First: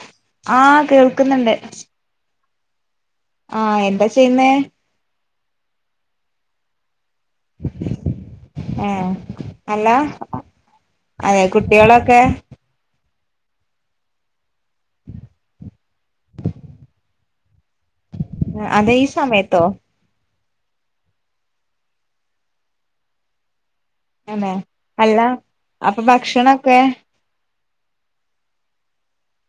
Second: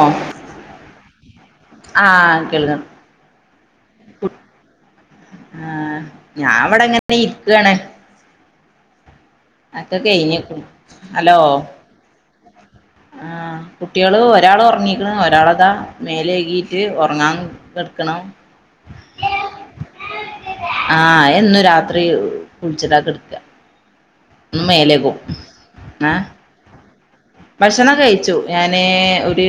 ഓ ആഹ് കേൾക്കുന്നുണ്ട് [unintelligible] ആഹ എന്താ ചെയ്യുന്നേ ആഹ് ഞാൻ അവിടെ എങ്ങനെ ഇരിക്കയാണ് ഏഹ് അല്ല കഴിഞ്ഞ്ക്ക്ണ് ഹലോ അതെ കുട്ടികളൊക്കെ ആഹ് കുട്ടികള് ഒരാള് ഉറങ്ങിക്കണ് ഒരാളതാ മേലേകീട്ട് ഉറങ്ങാൻ കെടക്ക്ണു അതേ ഈ സമയത്തോ ആഹ് എന്നും രാത്രി കുളിച്ചിട്ടാ കെടുക്കാ ആന്നേ അല്ല അപ്പൊ ഏഹ് ഭക്ഷണൊക്കെ ഭക്ഷണം കഴിച്ചു ഞാന് ഒരു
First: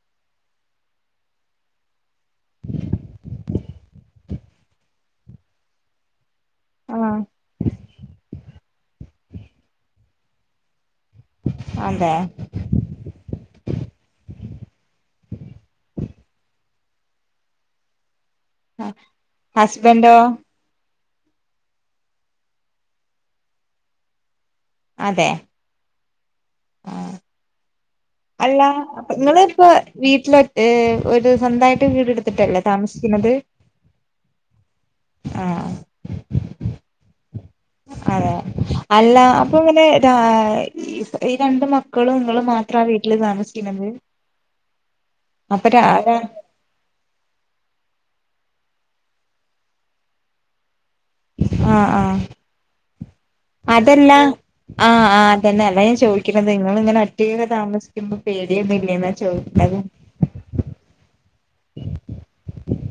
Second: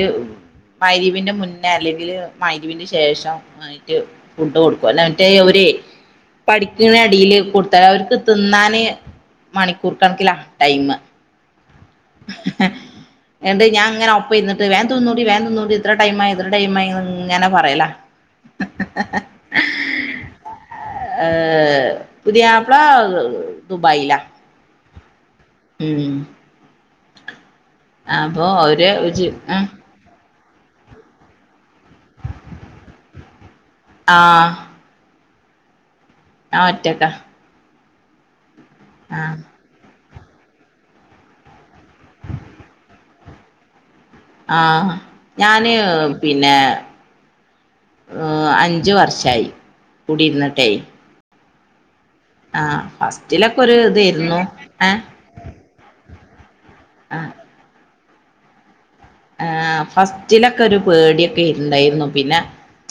മഗ്‌രിബിന് മുന്നേ അല്ലെങ്കില് മഗ്‌രിബിന്റെ ശേഷം ആയിട്ട് ഫുഡ് കൊടുക്കും അല്ലേ മറ്റേ ഒരേ ആഹ് പഠിക്ക്ണടിയില് കൊടുത്താല് അവർക്ക് തിന്നാന് മണിക്കൂർ കണക്കില ടൈമ് അതെ എണ്ട് ഞാൻ അങ്ങനെ ഒപ്പ ഇര് വേൻ തിന്നോടി വേൻ തിന്നോടി ഇത്ര ടൈം ആയി ഇത്ര ടൈമായി ഇങ്ങനെ പറയലാ ആഹ് ഹസ്ബൻ്റോ ആഹ് പുതിയാപ്പ്ള ദുബായിലാ അതെ മ് ആഹ് അല്ല അവര് ആഹ് ഇങ്ങളിപ്പ വീട്ടില് ഒ ഏഹ് ഒരു സ്വന്തമായിട്ട് വീടെടുത്തിട്ടല്ലേ താമസിക്കുന്നത് ആഹ് ആഹ് ഞാൻ ഒറ്റക്കാ അതെ അല്ല ആഹ് അപ്പൊ പിന്നെ ഈ രണ്ട് മക്കളും നിങ്ങളും മാത്ര ത്ര വീട്ടില് താമസിക്കുന്നത് ആഹ് അപ്പൊ ഞാന് രാ ആഹ് പിന്നെ അഞ്ച് വർഷായി കൂടീരുന്നട്ടെ ആഹ് ആഹ് ഫസ്റ്റിലൊക്കെ ഒരു അതല്ല ഇതായിരുന്നു ഏഹ് ആഹ് ആഹ് അതല്ല ഞാൻ ചോ നിങ്ങളിങ്ങനെ ആഹ് ഒറ്റക്കൊക്കെ താമസിക്കുമ്പോ പേടിയൊന്നുമില്ലേ ആഹ് ഫസ്റ്റിലൊക്കെ ഒരു പേടിയൊക്കെ ഇണ്ടായിരുന്നു പിന്നെ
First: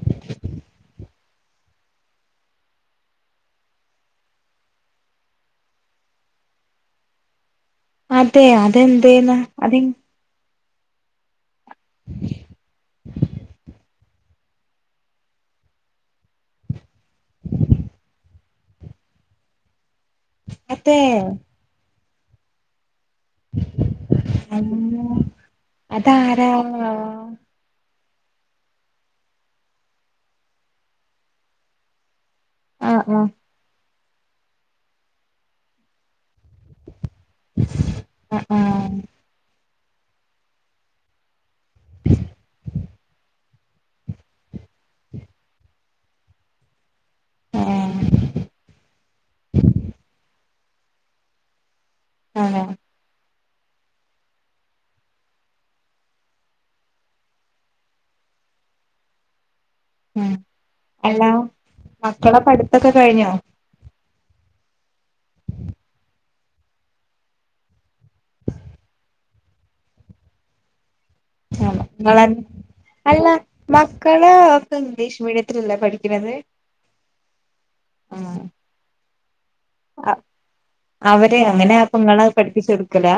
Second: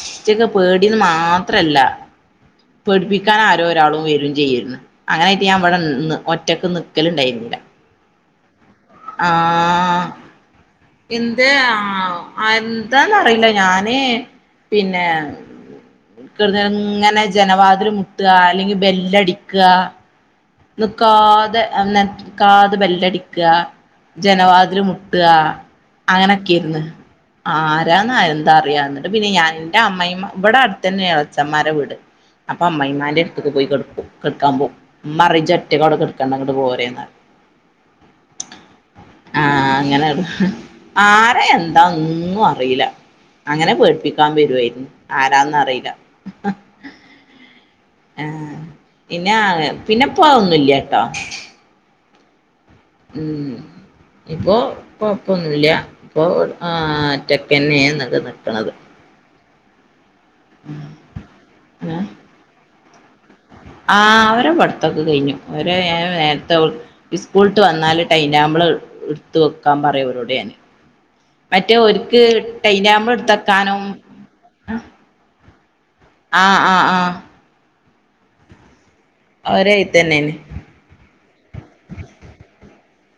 ഫസ്റ്റൊക്കെ പേടീന്ന് മാത്രവല്ല പേഠിപ്പിക്കാൻ ആരോ ഒരാളും വരുവേം ചെയ്യാരുന്നു അങ്ങനൊയിട്ട് ഞാൻ ഇവിടെ ഒറ്റക്ക് നിക്കല് ഉണ്ടായിരുന്നില്ല അതെയൊ അതെന്തായിന് അത് എന്ത് ആ എന്താന്ന അറിയില്ല ഞാന് പിന്നെ ക ഇങ്ങനെ ജനവാതിൽ മുട്ടുക അല്ലെങ്കിൽ ബെല്ലടിക്കുക അതെ നിക്കാതെ ന കാതെ ബെല്ലട ജനവാതിൽ മുട്ടുക അതാരാ അങ്ങനൊക്കെയിരുന്നു ആ എന്താ അറിയാവന്നണ്ട് പിന്നെ ഞാൻ എന്റെ അമ്മയമ്മ ഇവിടെ അടുത്തന്നെ ഇളച്ചന്മാരെ വീട് അപ്പൊ ആഹ് അമ്മായ്മാന്റെ അടുത്തേക്ക് പോയി കക്കു കെടക്കാൻ പോ അമ്മ അറിയിച്ച ഒറ്റക്കവിടെ കെടുക്കണ്ട അങ്ങോട്ട പോര എന്നാ ആ ആ ആഹ അങ്ങനെ ആരെ എന്താ ഒന്നും അറീല്ല അങ്ങനെ പേഠിപ്പിക്കാൻ വരുവയിരുന്നു ആരാന്ന അറിയില്ല ആഹ് ഏഹ് ആഹ പിന്നെ പിന്നെ പോ ഒന്നുല്ല്യ ട്ടോ ആ ഉം ഇപ്പൊ കൊഴപ്പൊന്നുല്ല്യ ഇപ്പൊ ആ ഒറ്റക്കന്നെയന്നക്ക നിക്കണത് ഉം അല്ല മക്കളെ പഠിത്തൊക്കെ കഴിഞ്ഞോ ആഹ അവരെ പടത്തൊക്കെ കഴിഞ്ഞു അവരെ നേരത്തെ സ്കൂളട്ട് വന്നാല് ടൈം ടേബിള് എടുത്ത് വെക്കാൻ പറയ ഓരോട് ഞാന്. മറ്റേ ആണോ ഒര്ക് നിങ്ങളെ ടൈനാബ്ൾ അല്ല എടുത്തക്കാനും. മക്കള് ഒക്കെ ഇംഗ്ലീഷ് ആ ആ ആഹ. ആഹ. അവരെ അ എഴുത്തന്നെയാണ് അവര് അങ്ങനെപ്പൊ ങ്ങള് പഠിപ്പിച്ച് കൊടുക്കലാ.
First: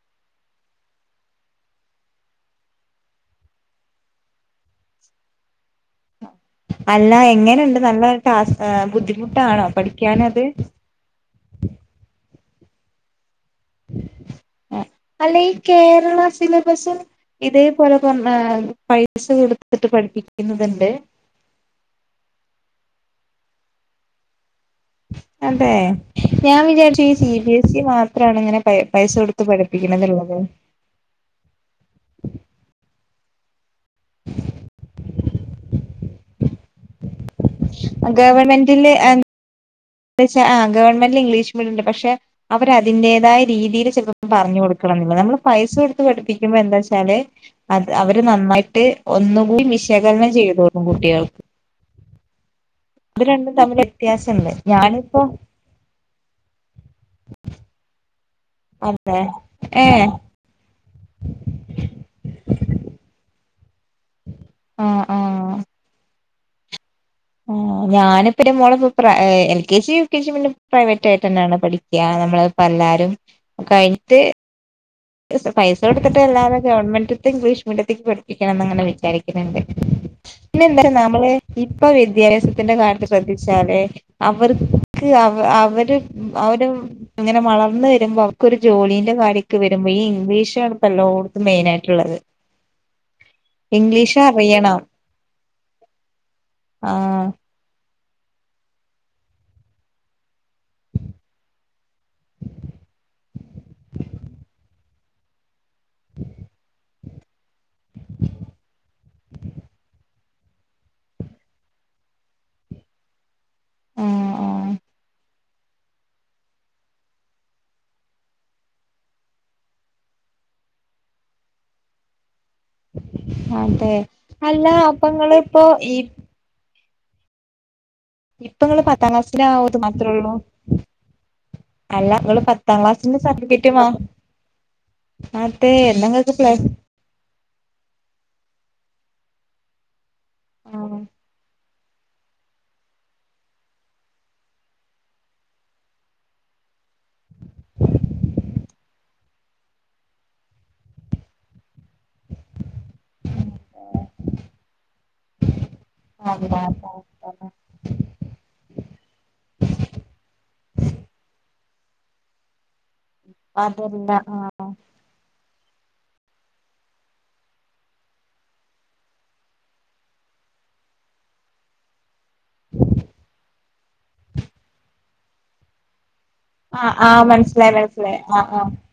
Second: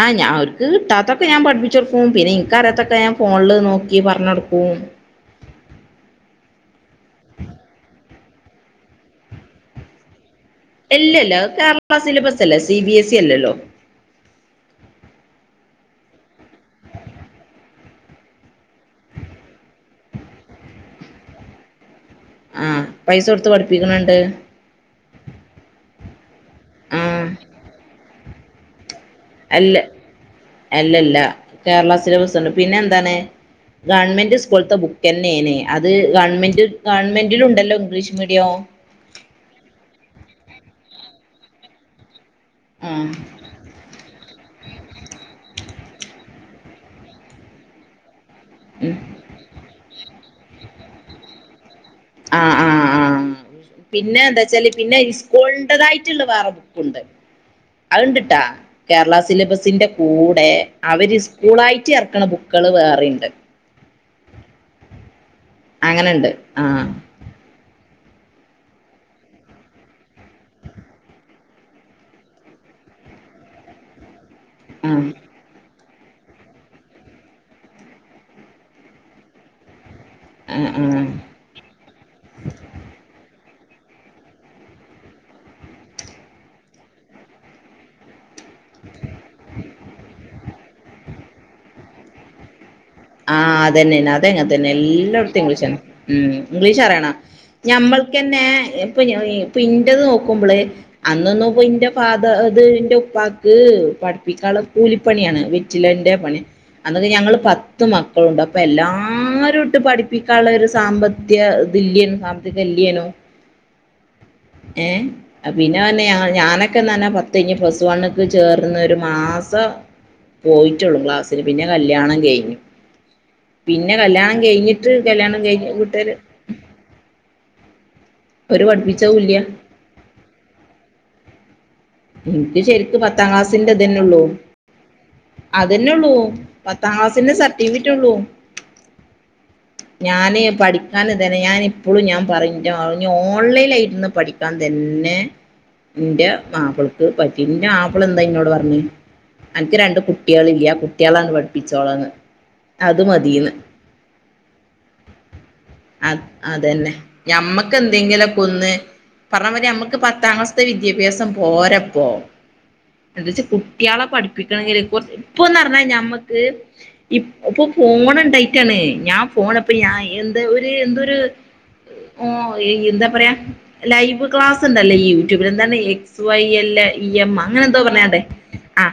ആഹ ഞാ ഞാൻ അവര്ക്ക് കിട്ടാത്തപ്പൊ ഞാൻ പഠിപ്പിച്ചൊടുക്കും പിന്നെ ഇനിക്ക് അറിയാത്തൊക്കെ ഞാൻ ഫോണിൽ നോക്കി പറഞൊടുക്കും. ഉം. ട്ടാസ് ബുദ്ധിമുട്ടാണോ പഠിക്കാനത്. ഇല്ലല്ല അത് കേരള സിലബസ് അല്ലേ സി ബി എസ് ഇ അല്ലലോ. അലേയ് കേരള സിലബസും. ഇതേപോലെപ്പം മ്മ് പൈസ കൊടുത്തിട്ട് പഠിപ്പിക്കുന്നതിണ്ട്. ആഹ പൈസ കൊടുത്ത് പഠിപ്പിക്കണണ്ട്. അതേ ഞാൻ വിചാരിച്ചു ഈ ആഹ് സി ബി എസ് ഇ മാത്രാണ് ഇങ്ങനെ പൈസ കൊടുത്ത് അല്ല പഠിപ്പിക്കണന്നുള്ളത് അല്ലല്ല കേരളാ സില്ലബസാണ് പിന്നെ എന്താണ്. ഗവൺമെന്റ് ഉസ്ക്കൂളത്തെ ബുക്ക് ന്നെയാന് അത് ഗവൺമെന്റ് ഗവൺമെന്റ്. ഗവൺന്റില് [inaudible] ന്ത്‌യൊച്ച ഗവൺമെന്റിൽ ഇംഗ്ലീഷ്. പക്ഷെ അവര് ആഹ് അതിന്റേതായ രീതിൽ ചെലപ്പം. പറഞ്ഞു കൊടുക്കണം ന്നില്ല നമ്മള് പൈസ കൊടുത്ത് പഠിപ്പിക്കുമ്പോ ന്താച്ചാല് അത് അവര് ഇത് നന്നായിട്ട് ഉം ഒന്നുകൂ വിശകലനം ചെയ്തോണ്ടു കുട്ട്യേൾക്ക്. ആ. അത് രണ്ട്. പിന്നെ എന്താ ച്ചാല് പിന്നെ ഇസ്ക്കൂൾണ്ടതായിട്ടിള്ള വേറെ ബുക്കുണ്ട്. അതിണ്ടിട്ടാ കേരള അതെ ഏ സിലബസിന്റെ കൂടെ അവര് സ്കൂളായിട്ട് എറക്കണ ബുക്ക്. [unintelligible] വേറെണ്ട് ആഹ ആഹ. അങ്ങനെണ്ട് ആ. ആ ഞാനിപ്പ ന്റെ മോളേ L K G U K G പിന്നെ പ്രൈവറ്റായിട്ടനാണ് പഠിക്കാ നമ്മള്. പ്പല്ലാരും കയിഞ്ഞിട്ട്. ആഹ് പയ്സ്. കൊടുത്തിട്ട് എല്ലാതനെ ഗവൺമെന്റ്ത്തേ ഇംഗ്ലീഷ് മീഡിയത്തിക്ക് പഠപ്പിക്കണന്ന് ഇങ്ങനെ വിചാരിക്കിണ്ട്. ആഹ് പിന്നെന്താ ആഹ് നമ്മള് ഇപ്പൊ വിദ്യാഭ്യാസത്തിന്റെ കാര്യത്ത് ശ്രദ്ധി ച്ചാലേ അവർക്ക് അവ അവര് അവര് അങ്ങനെ വളർന്ന് വരുമ്പോ. ക്ക് ഒരു ജോലീന്റെ കാര്യൊക്കെ വരുമ്പോ ഈ ഇംഗ്ലീഷ് ആണ് ഇപ്പോ എലോട്ത്തും മെയിനായിട്ടിള്ളത്. ആഹ് അതന്നെന അത് അങ്ങനെ തന്നെ എലലോട്ത്തും ഇംഗ്ലീഷ് തന്നെ ഉം ഇംഗ്ലീഷ് അറിയണം. ആഹ് ഞമ്മൾ. ക്ക്യനെ ഇപ്പൊ ഇപ്പൊ ഇന്റത് നോക്കുമ്പോള് അന്നൊന്നും ഇപ്പം ഇന്റെ ഫാതർ അത് ഇന്റെ പ്പാക്ക് പഠിപ്പിക്കാള്ള കൂലിപ്പണിയാണ്. വെറ്റിലന്റെ പണി അന്നൊക്കെ ഞങ്ങള് പ ത്ത് മക്കളുണ്ട് അപ്പൊ എല്ലാരുട്ട് പഠിപ്പിക്കാള്ള ഒരു സാമ്പത്ത്യ ഇതില്യ സാമ്പത്തികല്യേ യേനൂ ആഹ് ആഹ് ഏ. ആ പിന്നെ പറഞ്ഞ് ഞാ ഞാനൊക്കെന്നാനെ പത്ത്കയിഞ്ഞ് പ്ലസ് വണ്ണ ക്ക് ചേർന്ന് ഒരു മാസം. പോയിട്ടുള്ളു ക്ലാസ്സില് പിന്നെ കല്യാണം കയിഞ്ഞു. അതെ പിന്നെ കല്യാണം അല്ല കയിഞ്ഞിട്ട് അപ്പൊ കല്യാണം ഇങ്ങളിപ്പോ കയിഞ്ഞ ഈ കൂട്ടുര് ഇപ്പൊ ങ്ങള് പത്താം ക്ലാസ്സ്‌ലെ ആ ഒരു ത് മാത്രള്ളൂ. ഇനിക്ക് ശരിക്ക് പത്താം ക്ലാസിന്റെ സർട്ടിഫിക്കറ്റ് വാ ഇതനെയുള്ളു. അതെ അതെന്നെ എന്നാ ഉള്ളൂ ഇങ്ങക്ക് പ്ലസ് പത്താം ക്ലാസിന്റെ സർട്ടിഫിക്കറ്റ് ഉള്ളു. ഞാന് ആഹ് പഠിക്കാൻ ഇതന്നെ ഞാൻ. ഇപ്പോളും ഞാൻ പറയും ഇന്റെ ഓൺലൈലായിരുന്ന് പഠിക്കാൻ തന്നെ. ഇന്റെ മാപ്പിളക്ക് പറ്റി ഇന്റെ മാപ്പിള എന്താ ഇന്നോട് പറഞ്ഞേ. അനക്ക് രണ്ട്‌ കുട്ട്യേള്ളില്യാ കുട്ട്യേളേ അങ്ങ് പഠിപ്പിച്ചോളാന്ന്. അത് മതീന്ന്. [inaudible] അ അല്ല അതന്നെ, ഞമ്മക്ക് എന്തെങ്കിലൊക്കൊന്ന്. പറഞ്ഞമാരി അമ്മക്ക് പത്താം ക്ലാസ്ത്തെ വിദ്യാഭ്യാസം പോര. ന്താച്ച കുട്ട്യേളെ അതല്ല ആഹ് പഠിപ്പിക്കണങ്കി ഇപ്പന്ന് പറഞ്ഞ ഞമ്മക്ക് ഇപ്പൊ ഫോൺ ഇണ്ടായിട്ടാണ് ഞാൻ ഫോണ്പ്പ ഞാൻ എ ഒരു എന്തൊരു. [inaudible] ഓ എന്താ പറയാ ലൈവ് ക്ലാസ്ണ്ടല്ലോ ഈ യൂട്യൂബില് എന്താണ് എക്സ് വൈ എല് എ. ആഹ് ആഹ് ഇയമ്മ അങ്ങനെ മനസ്സിലായി എന്തോ മനസ്സിലായി പറഞ്ഞ്ങ്ങാണ്ട് ആഹ് ആ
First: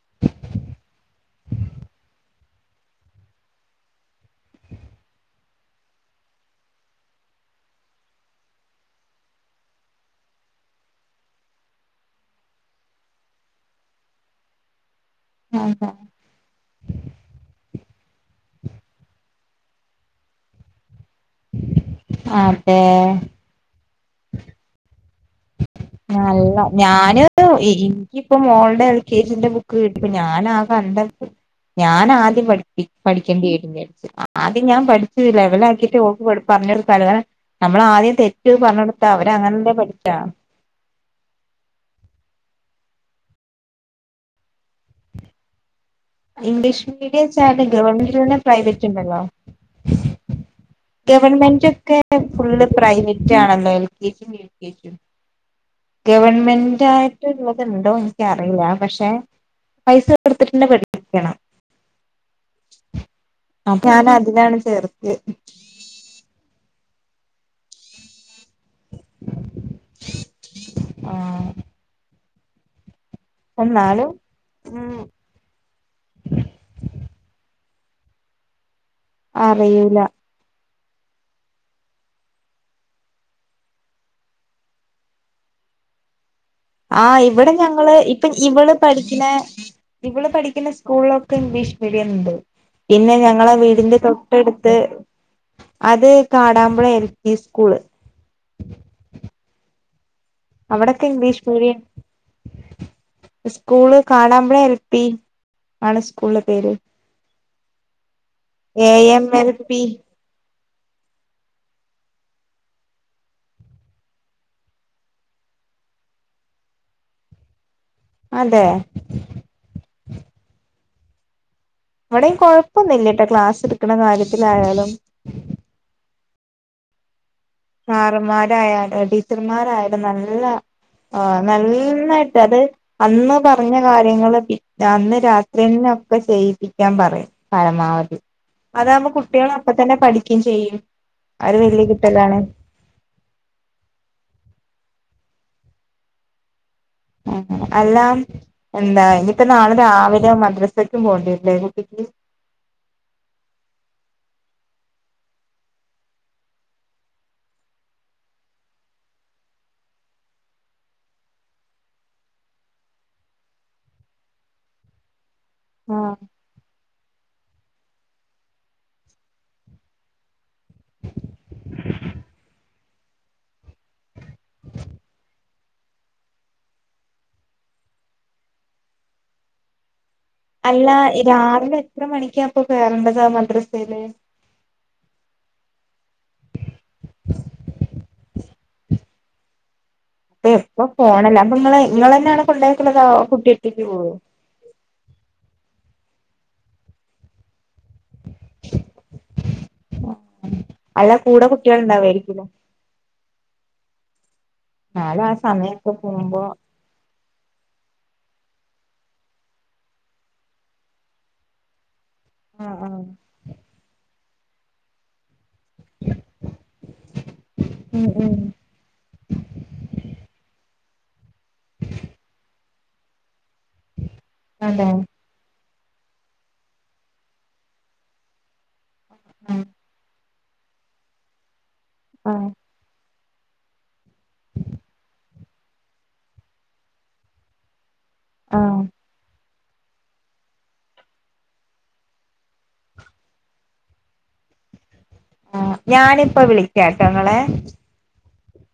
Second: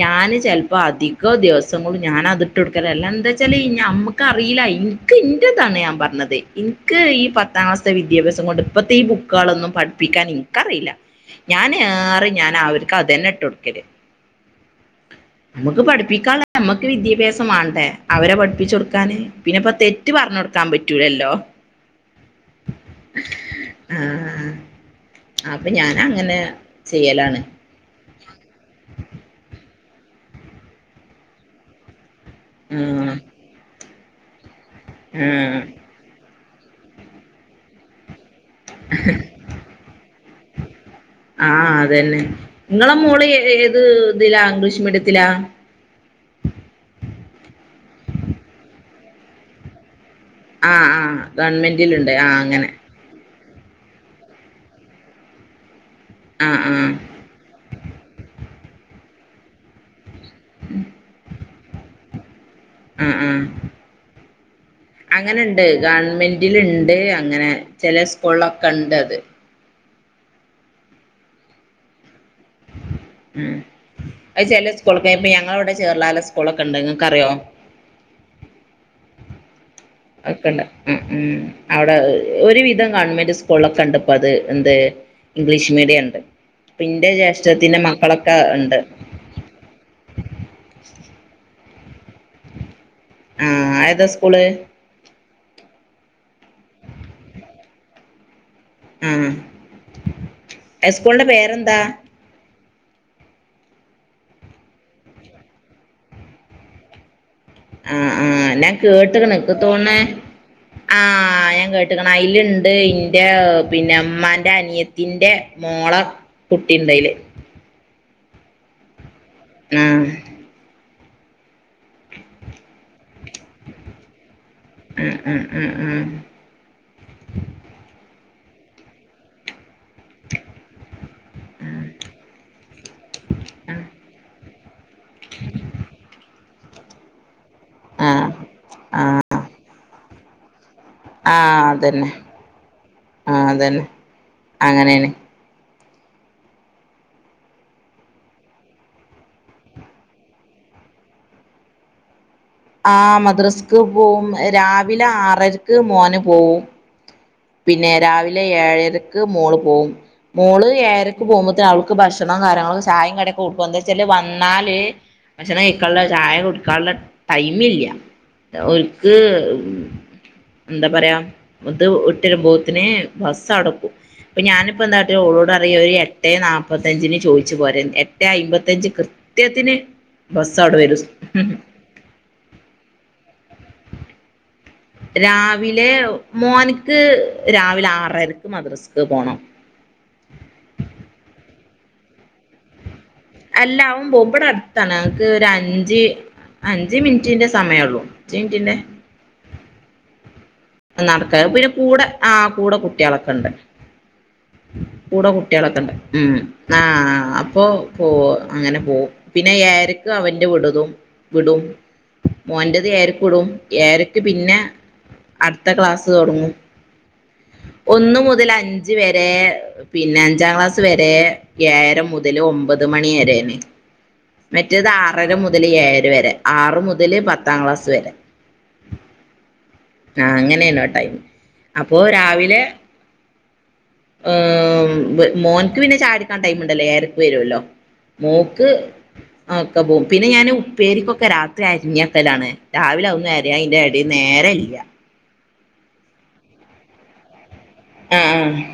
ഞാന് ചിലപ്പോ അധികോ ദിവസംകൊണ്ട് ഞാൻ. ന്നാ അത് ഇട്ട് കൊടുക്കലല്ല. ന്താ വെച്ചാല് ഞമ്മക്ക് അറിയില്ല ഇൻക്ക് ഇന്റെതാണ് ഞാൻ പറഞ്ഞത് ഇൻക്ക്. ഈ പത്താം ക്ലാസ്ത്തെ വിദ്യാഭ്യാസം കൊണ്ട് ഇപ്പത്തെ ഈ ബുക്കേളൊന്നും പഠിപ്പിക്കാൻ ഇൻക്കറീല ഞാന്. ഞാൻ അവർക്ക് അതന്നെ ഇട്ട് കൊടുക്കല്. അമ്മക്ക് ആഹ് പഠിപ്പിക്കാള്ള അമ്മക്ക് വിദ്യാഭ്യാസം വാണ്ടേ അവരെ പഠിപ്പിച്ചൊടുക്കാന്. പിന്നെപ്പൊ തെറ്റ് പറഞ്ഞൊടുക്കാൻ പ അതെ. ആ ആ. നല്ല ഞാന് ചെയ്യലാണ് ഇനിക്ക് ഇപ്പോ മോൾടെ എൽ കെജിന്റെ ബു [inaudible] ഞാൻ ആ കണ്ട ഞാൻ ആദ്യം പഠി ആഹ് പഠിക്കെണ്ടേരും വിചാര്ച്ച്. ഞാൻ പഠിച്ച് ആഹ് ലെവലാക്കീട്ട് ഓക്ക് പറഞ്ഞൊടുക്കാലോ കാരണം ഞമ്മള് ആദ്യം തെ പറഞ്ഞൊടുത്താ അവര് അങ്ങനല്ലെ പഠിക്കാ. ആ അതന്നെ ഇങ്ങളെ മോള് ഏത് ഇതിലാ ഇംഗ്ലീഷ് മീഡിയത്തിലാ. ഇംഗ്ലീഷ് മീഡിയംച്ചാ ഗവൺമെന്റിലെന്നെ പ്രൈവെറ്റ് ഇണ്ടല്ലോ. ആഹ് ആഹ് ഗവൺമെന്റ് ഒക്കെ ഗവൺമെന്റിലുണ്ട് ആഹ് ഫുള്ള് അങ്ങനെ പ്രൈവ [unintelligible] എൽ കെ ജി ഉം യൂ കെ ജി ഉം. ആഹ് ഗവൺമെന്റ് ആഹ് ആയിട്ട്ള്ളത്ണ്ടോ ഇൻക്കറീലപക്ഷെ പൈസ [inaudible] പഠിക്കണം. ആ ആ അതിലാണ് ചേർത്തിയെ അങ്ങനെ ണ്ട് ഗവൺമെന്റില് ഇണ്ട് അങ്ങനെ ചില സ്കൂളൊക്കെ ഇണ്ട് അത്. ആ. ഉം അദ് ചെല ഉം സ്കൂളൊക്കെ ഇപ്പൊ ഞങ്ങളെ ഇവിടെ ചേറളാല സ്കൂളൊക്കെ ഇണ്ട് ഇങ്ങക്ക് അറിയോ. അറിയൂ. [unintelligible] ഉം ഉം അവിടെ ഒരുവിധം ഗവൺമെന്റ് സ്കൂളൊക്കെ ഇണ്ട് ഇപ്പോ അത് എന്ത് ഇംഗ്ലീഷ് മീ ഇവിടെ ഇണ്ട്. ആ ഇവിടെ ഞങ്ങള് ഇപ്പൊ ഇവള് ഉണ്ട് പഠിക്ക്ണ. ഇവള് പഠിക്ക്ണ സ്കൂളിലൊക്കെ ഇംഗ്ലീഷ്. ണ്ട് പിന്നെ ഞങ്ങളെ ആഹ് വീടിന്റെ ഏതാ സ്കൂള് തൊട്ടടുത്ത്. അ. ആ സ്കൂളിന്റെ പേരെന്താ. സ്ക്കൂള്. ആ ആ ഞാൻ കേട്ട്ക്ക്ണ് എൽ ഇൻക്ക് പി തോണേ ആ. ഞാൻ കേട്ട്ക്ക്ണ് അയില്ണ്ട് ഇന്റെ പിന്നെ ഇമ്മാന്റെ അനിയത്തിന്റെ മോളെ. കുട്ടിണ്ടയില്. അതെ. ആ. ഇവിടെയും കൊഴപ്പൊന്നില്ലട്ടോ ക്ലാസ് എടുക്കണ കാര്യത്തിലായാലും. ആഹ് ആഹ് ആഹ് സാറുമാരായാ ടീച്ചർമാരായാലും നല്ല. ആ നന്നായിട്ട് അത് അന്ന് പറഞ്ഞ കാര്യങ്ങൾ പിന്നെ അന്ന് രാത്രിയെന്നെ. ഒക്കെ ചെയ്യിപ്പിക്കാൻ പറയും. പരമാവധി ആഹ് അതാകുമ്പോ ആഹ് കുട്ടികള അപ്പ തന്നെ പഠിക്കയും ചെയ്യും ആര് വല്ിയ കിട്ടലാണ് ആ അതന്നെ അങ്ങനെയന്ന ആ എല്ലാം എന്താ ഇനി തന്നെ ആള് രാവിലെ മദ്രസക്കും പോണ്ടിരല്ലേ കുട്ട ഉ ആ മദ്രസ്ക്ക് പോവും രാവിലെ ആറരക്ക് മോന് പോവും പിന്നെ രാവിലെ ഏഴരക്ക് മോള് പോകവും മോള് ഏഴരക്ക് പോകുമ്പോത്തേും അവൾക്ക് ഭക്ഷണം കങ്ങളും ചായം കടൊക്കെ കൊടുക്കും എന്താ വെച്ചാല് വന്നാല് പക്ഷേ കേക്കുള്ള ആഹ് ചായ കുടുക്കാനുള്ള ടൈ ഒക്ക് എന്താ പറയാ ഇത് ബോത്തിനെ ബസ് അടക്കും അപ്പൊ ഞാനിപ്പ എന്തഓോ പറ ഒരു എട്ട് നാല്പത്തഞ്ചിന് ചോദിച്ചു പോരെ എട്ട് അമ്പത്തഞ്ച് കൃത്യത്തിന് ബസ്സവടെ അല്ല വരും രാവിലെ എത്ര മണിക്കാപ്പൊ കേയറേണ്ടത്ാ മദ്രസയില് രാവിലെ മോനിക്ക് രാവിലെ ആറരക്ക് മദ്രസ്ക്ക് പോണം അപ്പൊ എപ്പൊ ഫോണല്ല അപ്പൊ നി നിങ്ങ തന്നെയാണ് കൊണ്ടോക്കുള്ളതോ അല്ലാവും ബബട അടുത്താണ് ക്ക് അഞ്ച് അഞ്ച മിനിറ്റിന്റെ സമയ ഉള്ളൂ അഞ്ച് മിനിറ്റിന്റെ അല്ല നടക്ക കൂടെ പിന്നെ കുട്ടികൾ കൂടെ ആ ഉണ്ടാവായിരിക്കൂലേ കൂടെ കുട്ടികളൊക്കെ എന്നാലും കൂടെ ആ കുട്ടികളൊക്കെ ഉണ്ട് സമയൊക്കെ ഉ പോകുമ്പോ ആഹ അപ്പൊ പോ അങ്ങനെ പോവും പിന്നെ ആർക്ക് അവന്റെ വിടതും വിടും ആഹ് മോന്റത് ആഹ് രക്ക ഇടും ഏരക്ക് പിന്നെ അടുത്ത ക്ലാസ് തുടങ്ങും ഉം ഒന്ന ഉം മുതൽ അഞ്ച് വരെ പിന്നെ അഞ്ചാം ക്ലാസ് വരെ ഏര മുതൽ ഒമ്പത് മണിരാണ് അതെ മറ്റേത് ആറര മുതൽ മുതൽ ഏഴ് വരെ ആറ് മുതൽ പത്താം ക്ലാസ് വരെ ഉം ആ അങ്ങനെയണോ ആ ടൈം അപ്പോൊ രാവിലെ ഏർ മോൻക്ക് പിന്നെ ചാടിക്കാൻ ടൈം ഉണ്ടല്ലേ ഇരക്ക് വരുവല്ലോ മൂക്ക് ആഹ് ആ ഒക്കെ പോകും പിന്നെ ഞാൻ ഉപ്പേരിക്കൊക്കെ രാത്രി അരിഞ്ഞത്തലാണ് രാവിലൊവന്ന അര അന്റെ അടി നേരെ ല്ല ആ ഞാനിപ്പോ വിളിക്കാം കേട്ടോങ്ങളെ ആഹ ആഹ